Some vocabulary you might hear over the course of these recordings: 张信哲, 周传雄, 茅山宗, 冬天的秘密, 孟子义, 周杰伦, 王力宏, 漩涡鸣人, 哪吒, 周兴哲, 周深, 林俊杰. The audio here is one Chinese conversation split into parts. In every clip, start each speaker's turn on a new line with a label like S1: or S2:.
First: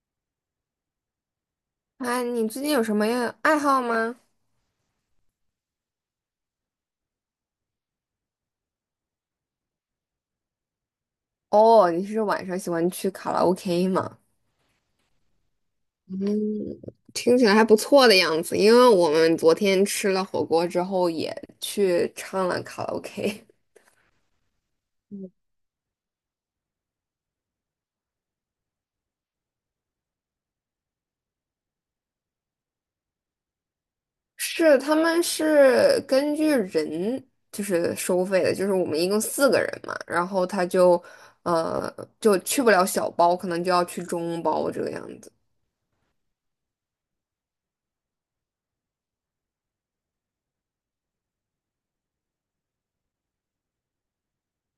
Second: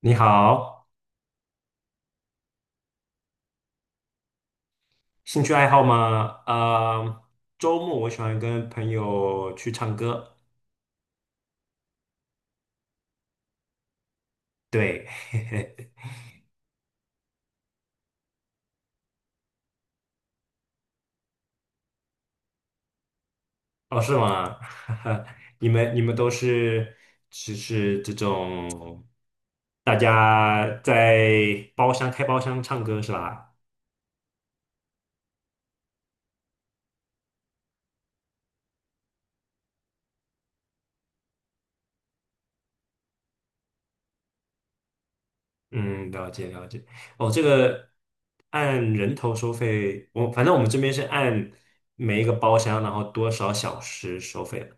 S1: 你好，
S2: 哎，你最近有什么样爱好吗？
S1: 兴趣爱好吗？周末我喜欢跟朋友去唱歌。
S2: 哦，你是晚上喜欢去卡拉 OK 吗？
S1: 对，
S2: 嗯，听起来还不错的样子。因为我们昨天吃了火锅之后，也去唱了卡拉 OK。
S1: 哦，是吗？你们都是只是这种，大家在包厢开包厢唱歌是吧？
S2: 是，他们是根据人就是收费的，就是我们一共四个人嘛，然后他就呃就去不了小包，可能就要去中包这个样子。
S1: 嗯，了解了解。哦，这个按人头收费，我反正我们这边是按每一个包厢，然后多少小时收费的，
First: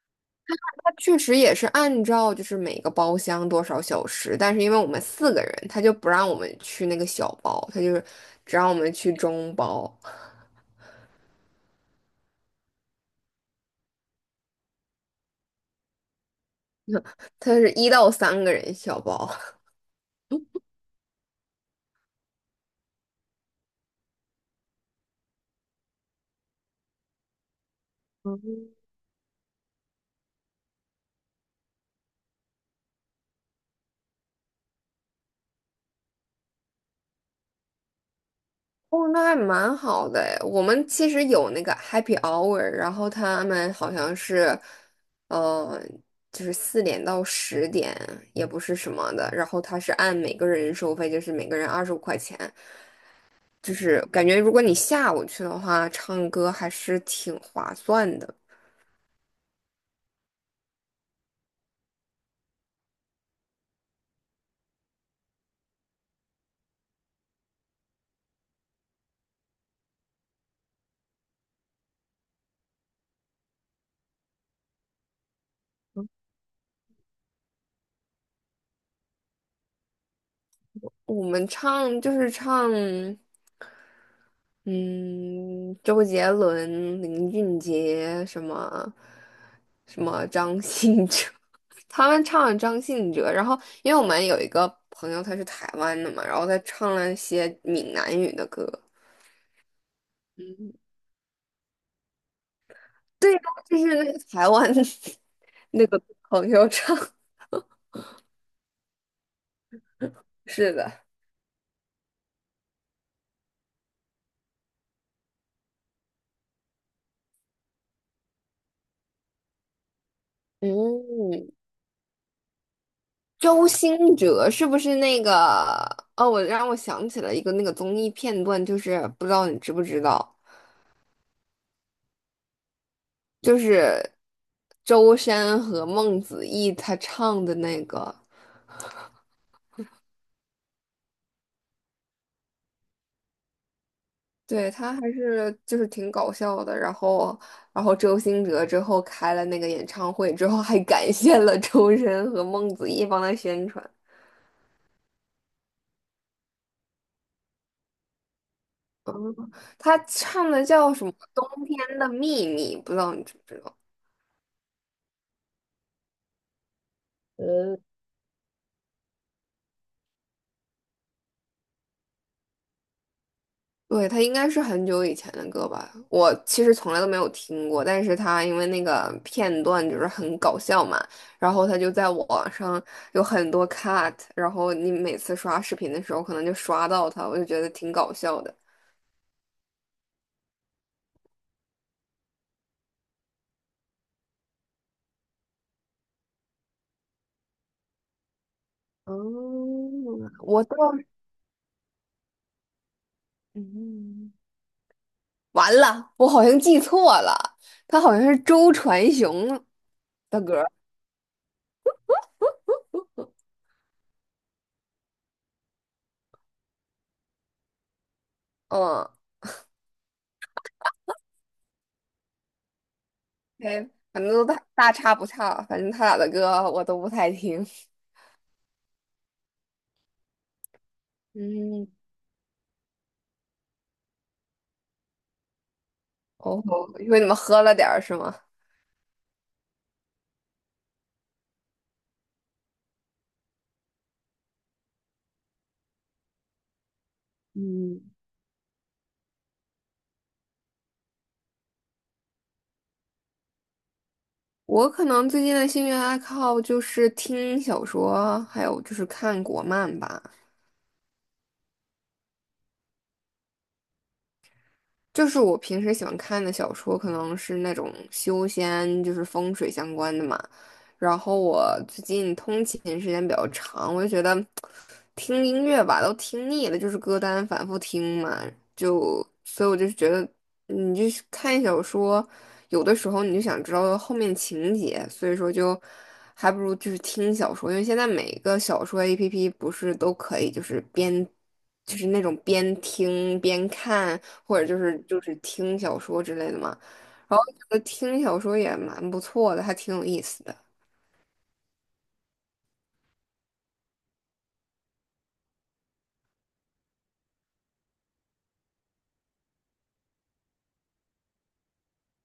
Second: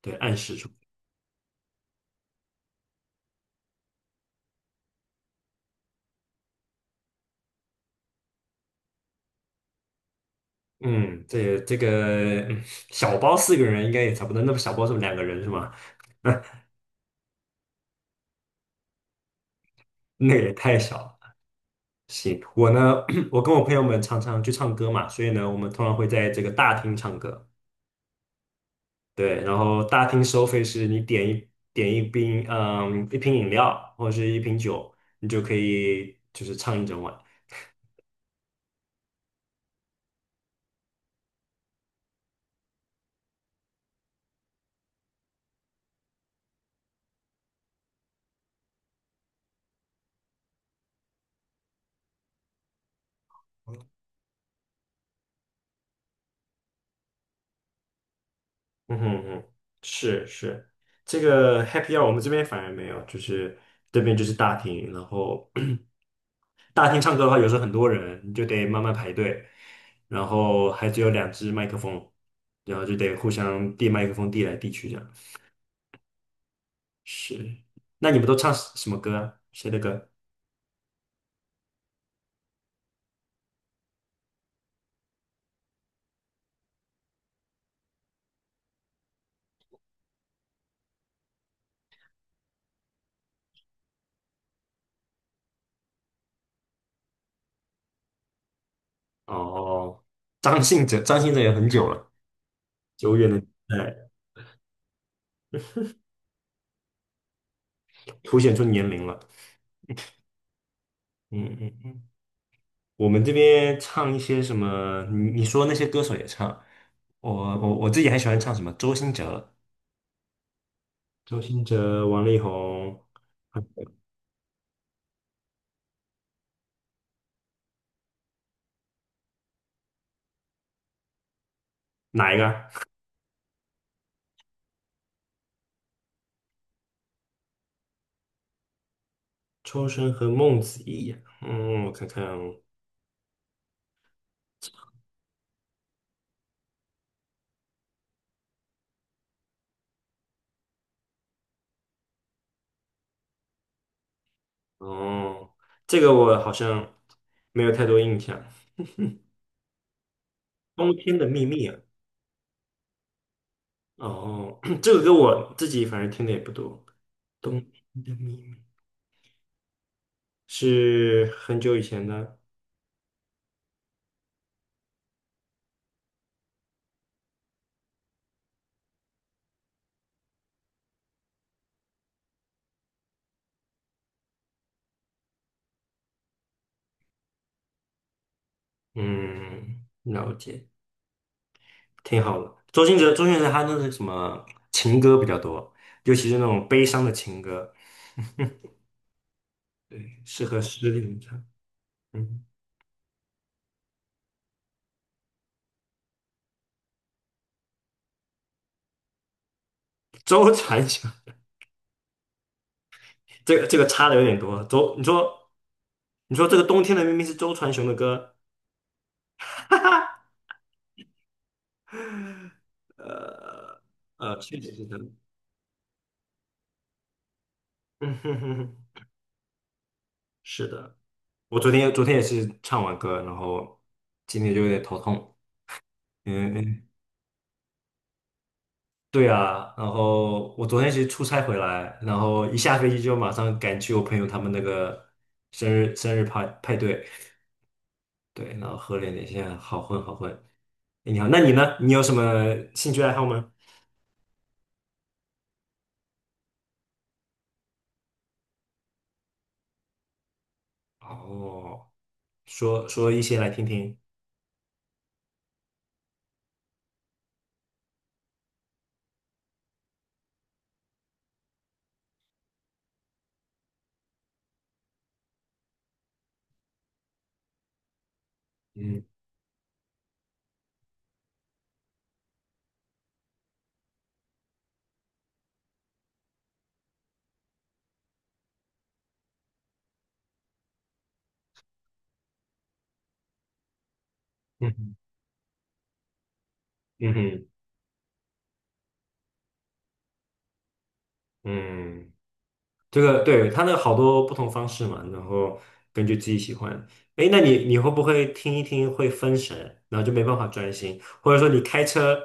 S1: 对，按时。
S2: 确实也是按照就是每个包厢多少小时，但是因为我们四个人，他就不让我们去那个小包，他就是只让我们去中包，
S1: 嗯，这也这个嗯小包四个人应该也差不多，那么小包是两个人是吗？
S2: 他是1到3个人小包。
S1: 那个也太小了。行，我呢，我跟我朋友们常常去唱歌嘛，所以呢，我们通常会在这个大厅唱歌。对，然后大厅收费是你点一瓶，嗯，一瓶饮料或者是一瓶酒，你就可以就是唱一整晚。
S2: 哦，那还蛮好的诶我们其实有那个 happy hour，然后他们好像是，呃，就是4点到10点，也不是什么的，然后他是按每个人收费，就是每个人25块钱。就是感觉如果你下午去的话，唱歌还是挺划算的。
S1: 嗯哼哼，是是，这个 happy hour 我们这边反而没有，就是这边就是大厅，然后 大厅唱歌的话，有时候很多人，你就得慢慢排队，然后还只有两只麦克风，然后就得互相递麦克风，递来递去这样。是，那你们都唱什么歌啊？谁的歌？
S2: 我们唱就是唱，嗯，周杰伦、林俊杰什么张信哲，他们唱了张信哲，然后因为我们有一个朋友他是台湾的嘛，然后他唱了一些闽南语的歌，
S1: 哦，张信哲，张信哲也很久了，久远
S2: 对
S1: 的
S2: 呀，
S1: 年
S2: 就是那
S1: 代
S2: 个台湾 那个朋友唱，
S1: 凸显出年龄了。
S2: 是的，
S1: 嗯嗯嗯，我们这边唱一些什么？你说那些歌手也唱，我我自己还喜欢唱什么？周兴哲、
S2: 嗯。
S1: 周兴哲、王力宏，
S2: 周兴哲是不是那个？哦，我让我想起了一个那个综艺片段，就是不知道你知不知道，
S1: 哪一个啊？
S2: 就是周深和孟子义他唱的那个，
S1: 抽生和孟子义，嗯，我看看哦，
S2: 对，他还是就是挺搞笑的。然后周兴哲之后开了那个演唱会之后，还感谢了周深和孟子义帮他宣传。
S1: 哦，这个我好像没有太多印象。
S2: 他唱的
S1: 冬
S2: 叫什么
S1: 天的秘密
S2: 《冬
S1: 啊，
S2: 天的秘密》，不知道你知不知道？
S1: 哦，这个歌我自己反正听的也不多。冬天的秘密是很久以前的，
S2: 对，他应该是很久以前的歌吧，我其实从来都没有听过，但是他因为那个片段就是很搞笑嘛，然后他就在网上有很多 cut，然后你每次刷视频的时候可能就刷到他，我就觉得挺搞笑的。
S1: 嗯，了解，挺好的。周兴哲，周兴哲他那是什么情歌比较多，尤其是那种悲伤的情歌，
S2: 哦，
S1: 对，适合
S2: 我倒
S1: 失
S2: 是
S1: 恋唱。嗯，
S2: 嗯，完了，我好像记错了，他好像是周传雄的
S1: 周
S2: 歌儿
S1: 传雄，这个这个差的有点多。周，你说这个冬天的明明是周传雄的歌，
S2: 嗯，
S1: 哈哈，呃
S2: 对，反正都大
S1: 确实是
S2: 大
S1: 的，
S2: 差不差，反正他俩的歌我都不太听。
S1: 嗯哼哼哼，是的。我昨
S2: 嗯，
S1: 天昨天也是唱完歌，然后今天就有点头痛。嗯
S2: 哦，
S1: 嗯，
S2: 因为你们喝了点儿是吗？
S1: 对啊。然后我昨天其实出差回来，然后一下飞机就马上赶去我朋友他们那个生日派对，
S2: 嗯，
S1: 对，然后喝了点现在好混。哎，你好，那你呢？你有什么兴趣爱好吗？
S2: 我可能最近的兴趣爱好就是听小说，还有就是看国漫吧。
S1: 哦。说说一些来听听。
S2: 就是我平时喜欢看的小说，可能是那种修仙，就是风水相关的嘛。然后我最近通勤时间比较长，我就觉得听音乐吧都听腻了，就是歌单反复听嘛，
S1: 嗯
S2: 就所以我就觉得你就是看小说，有的时候你就想知道后面情节，所以说就还不如就是听小说，因为现在每个小说 APP 不是都可以就是边就是那种边听边看，或者
S1: 嗯
S2: 就
S1: 哼
S2: 是就是听小说之类的嘛。
S1: 嗯
S2: 然后
S1: 哼
S2: 觉得听小说也蛮不错的，还挺有意思的。
S1: 嗯，这个对，它那好多不同方式嘛，然后根据自己喜欢。哎，那你你会不会听一听会分神，然后就没办法专心，或者说你开车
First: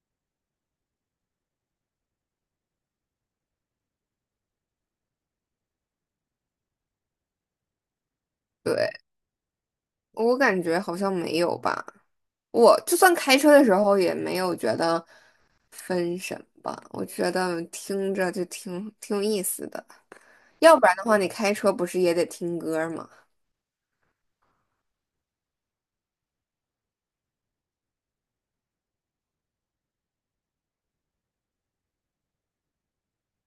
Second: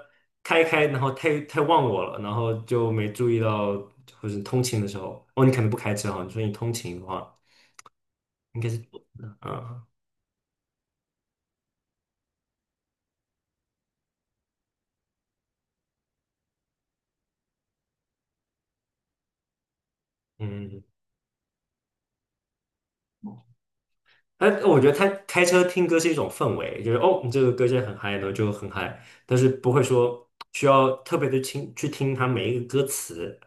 S1: 开一开，然后太忘我了，然后就没注意到，或者通勤的时候，哦，你可能不开车哈，你说你通勤的话，应该是，
S2: 对，
S1: 嗯
S2: 我感觉好像没有吧。我就算开车的时候也没有觉得分神吧，我觉得听着就挺有意思的。要不
S1: 嗯
S2: 然的话，你开车不是也得听歌儿吗？
S1: 但我觉得他开车听歌是一种氛围，就是哦，你这个歌现在很嗨呢，就很嗨，但是不会说需要特别的听去听它每一个歌词。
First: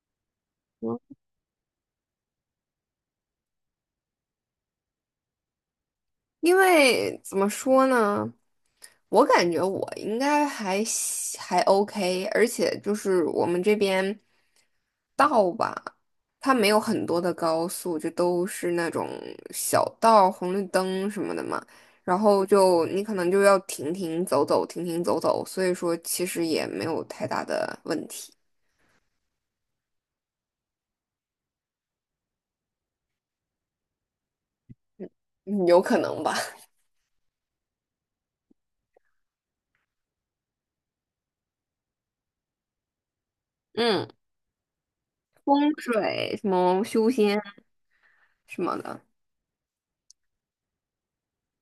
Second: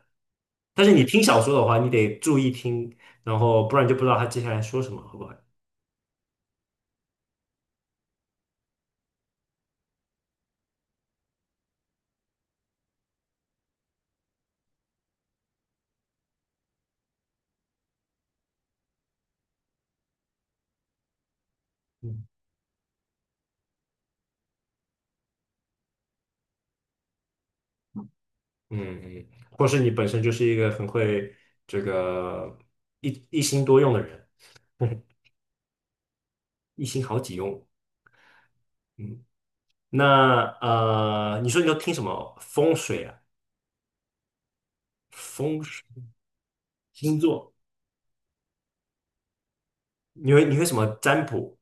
S1: 但是你
S2: 嗯
S1: 听小说的话，你得注意听，然后不然就不知道他接下来说什么，好不好？
S2: 因为怎么说呢？我感觉我应该还行还 OK，而且就是我们这边道吧，它没有很多的高速，就都是那种小道、红绿灯什么的嘛。然
S1: 嗯
S2: 后就你可能就要停停走走，停停走走，所以说其实也没有太大的问题，
S1: 嗯嗯，或是你本身就是一个很会这个一心多用的人，
S2: 嗯有可能吧。
S1: 一心好几用。嗯，那你说你都听什么风水啊？
S2: 嗯，
S1: 风
S2: 风
S1: 水
S2: 水什么修
S1: 星
S2: 仙
S1: 座，
S2: 什么的。
S1: 你会什么占卜？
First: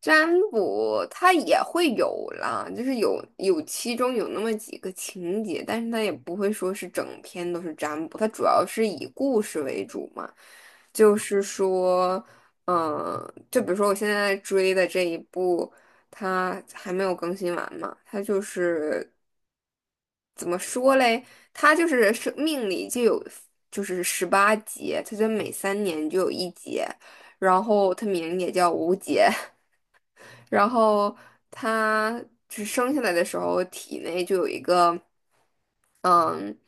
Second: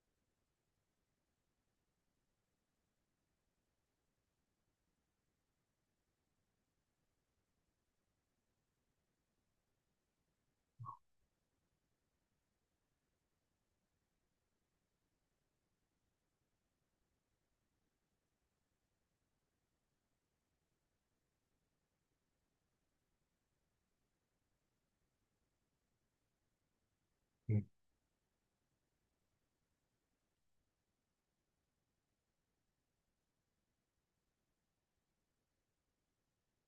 S2: 占卜它也会有啦，就是有其中有那么几个情节，但是它也不会说是整篇都是占卜，它主要是以故事为主嘛。就是说，嗯，就比如说我现在追的这一部，它还没有更新完嘛，它就是怎么说嘞？它就是生命里就有就是18节，它就每3年就有一节，然
S1: 嗯，
S2: 后它名也叫无节。然后它只生下来的时候，体内就有一个嗯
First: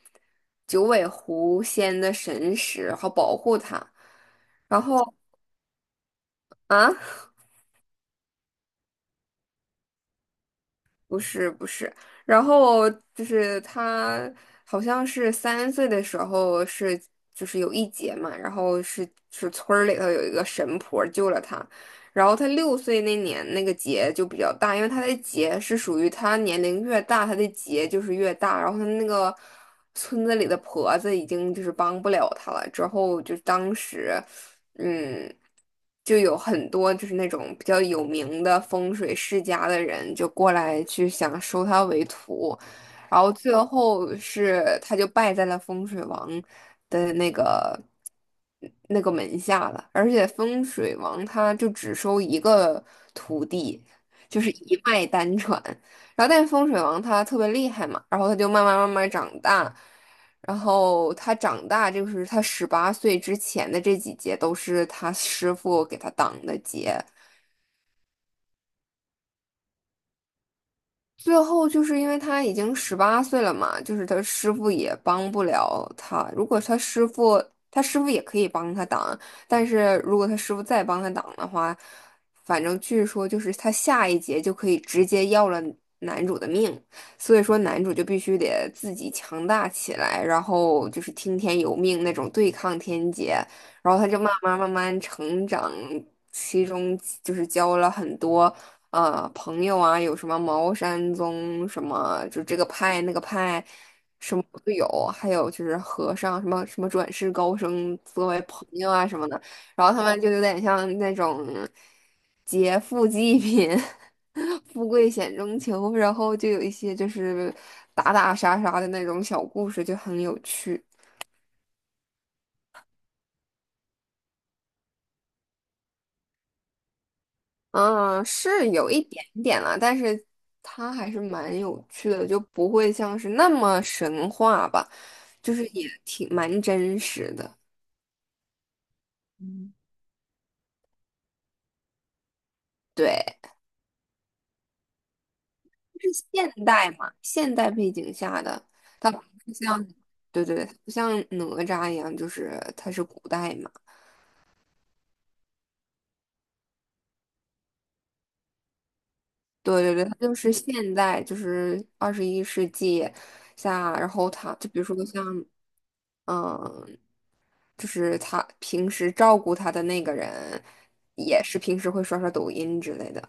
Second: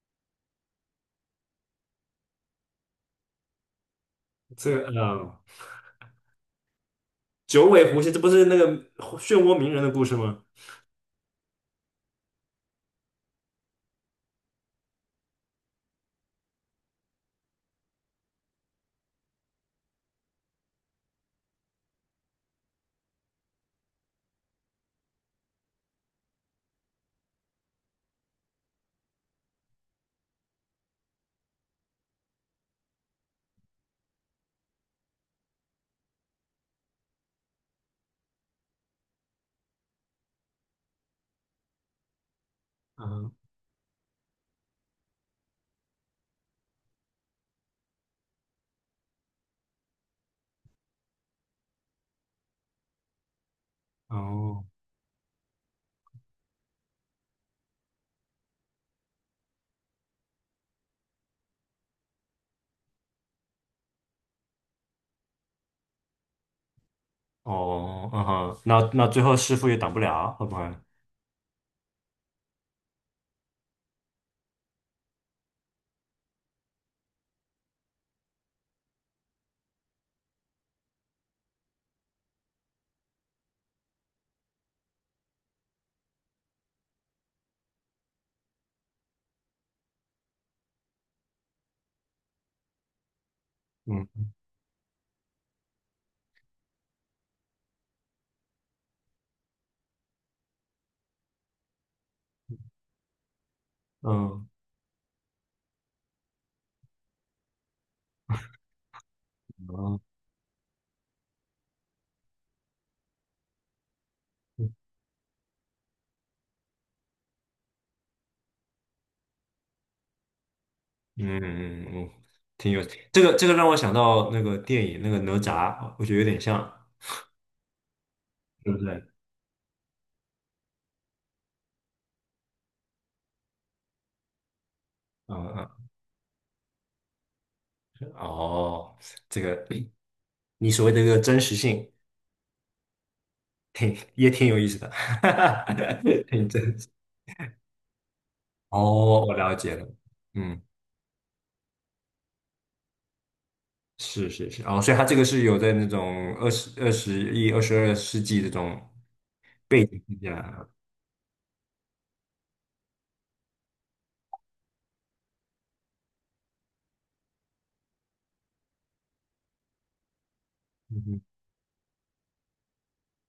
S2: 九尾狐仙的神识，好保护他。
S1: 这
S2: 然
S1: 个
S2: 后
S1: 呃，
S2: 啊，
S1: 九尾狐仙，这不是那个漩涡鸣人的故事吗？
S2: 不是不是，然后就是他好像是3岁的时候是就是有一劫嘛，然后是村儿里头有一个神婆救了他。然后他6岁那年那个劫就比较大，因为他的劫是属于他年龄越大，他的劫就是越大。然后他那个村子里的婆子已经就是帮不了他了，之后就当时，嗯，就有很多就是那种比较有名的风水世家的人就过来去想收他为徒。然
S1: 嗯，
S2: 后最后是他就败在了风水王的那个门下了，而且风水王他就只收一个徒弟，就是
S1: 哦，
S2: 一脉单传。然后但是风水王他特别厉害嘛，然后他就慢慢慢慢长大，然后他长大就是他十八岁之前的这几节都是他师傅给他挡的劫。
S1: 哦，嗯哼，那最后师傅也挡不了，会不会？
S2: 最后就是因为他已经十八岁了嘛，就是他师傅也帮不了他。如果他师傅，他师傅也可以帮他挡，但是如果他师傅再帮他挡的话，反正据说就是他下一劫就可以直接要了男主的命，所以说男主就必须得自己强大起来，然后就是听天由命那种对抗天劫，然后他就
S1: 嗯
S2: 慢慢慢慢成长，其中就是教了很多。朋友啊，有什么茅山宗什么，就这个派那个派，什么
S1: 嗯
S2: 都有，还有就是和尚什么转世高僧作为朋友啊什么的，然后
S1: 嗯
S2: 他们就有点像那种劫富济贫。
S1: 嗯
S2: 富贵险中求，然后就有一些就是打打杀杀的那种小故事，就很有趣。
S1: 嗯，嗯，挺有这个让我想到那个电影那个哪吒，我觉得有点像，
S2: 嗯，是
S1: 是不
S2: 有一
S1: 是？
S2: 点点啦，但是它还是蛮有趣的，就不会像是那么神话吧，就是
S1: 嗯
S2: 也挺蛮真实的。
S1: 嗯，哦，这个
S2: 嗯，
S1: 你所谓的这个真实性，
S2: 对，
S1: 挺也挺有意思的，哈哈哈
S2: 是
S1: 挺
S2: 现
S1: 真实。
S2: 代嘛，现代背景下的，它不
S1: 哦，我了
S2: 是
S1: 解
S2: 像，
S1: 了，
S2: 对对，
S1: 嗯。
S2: 对，不像哪吒一样，就是它是古代嘛，
S1: 是是是，哦，所以他这个是有在那种二十、21、22世纪这种
S2: 对
S1: 背
S2: 对
S1: 景
S2: 对，它
S1: 之
S2: 就
S1: 下
S2: 是
S1: 啊，
S2: 现代，就是21世纪下，然后它就比如说像，嗯、就是他平时照顾他的那个人，
S1: 嗯哼
S2: 也是平时会刷刷抖音之类的。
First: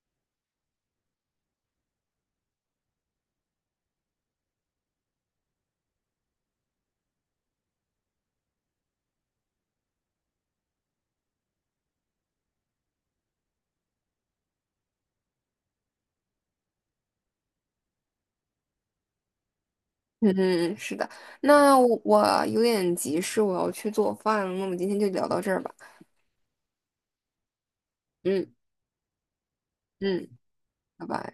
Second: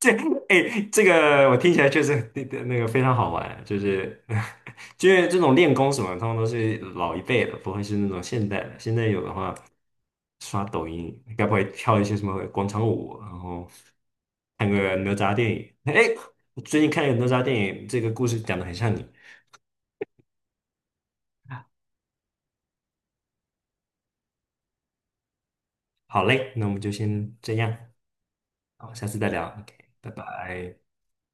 S1: 这哎，这个我听起来确实那个非常好玩，就是 就是这种练功什么，他们都是老一辈的，不会是那种现代的。现在有的话，刷抖音，该不会跳一些什么广场舞，然后看个哪吒电影？哎，我最近看了个哪吒电影，这个故事讲的很像你。
S2: 嗯，嗯，是的。那我有点急事，我要去做饭了。那我们今天就聊到这儿吧。
S1: 好嘞，那我们就先这样。
S2: 嗯
S1: 好，下次再聊，OK，拜
S2: 嗯，
S1: 拜。
S2: 拜拜。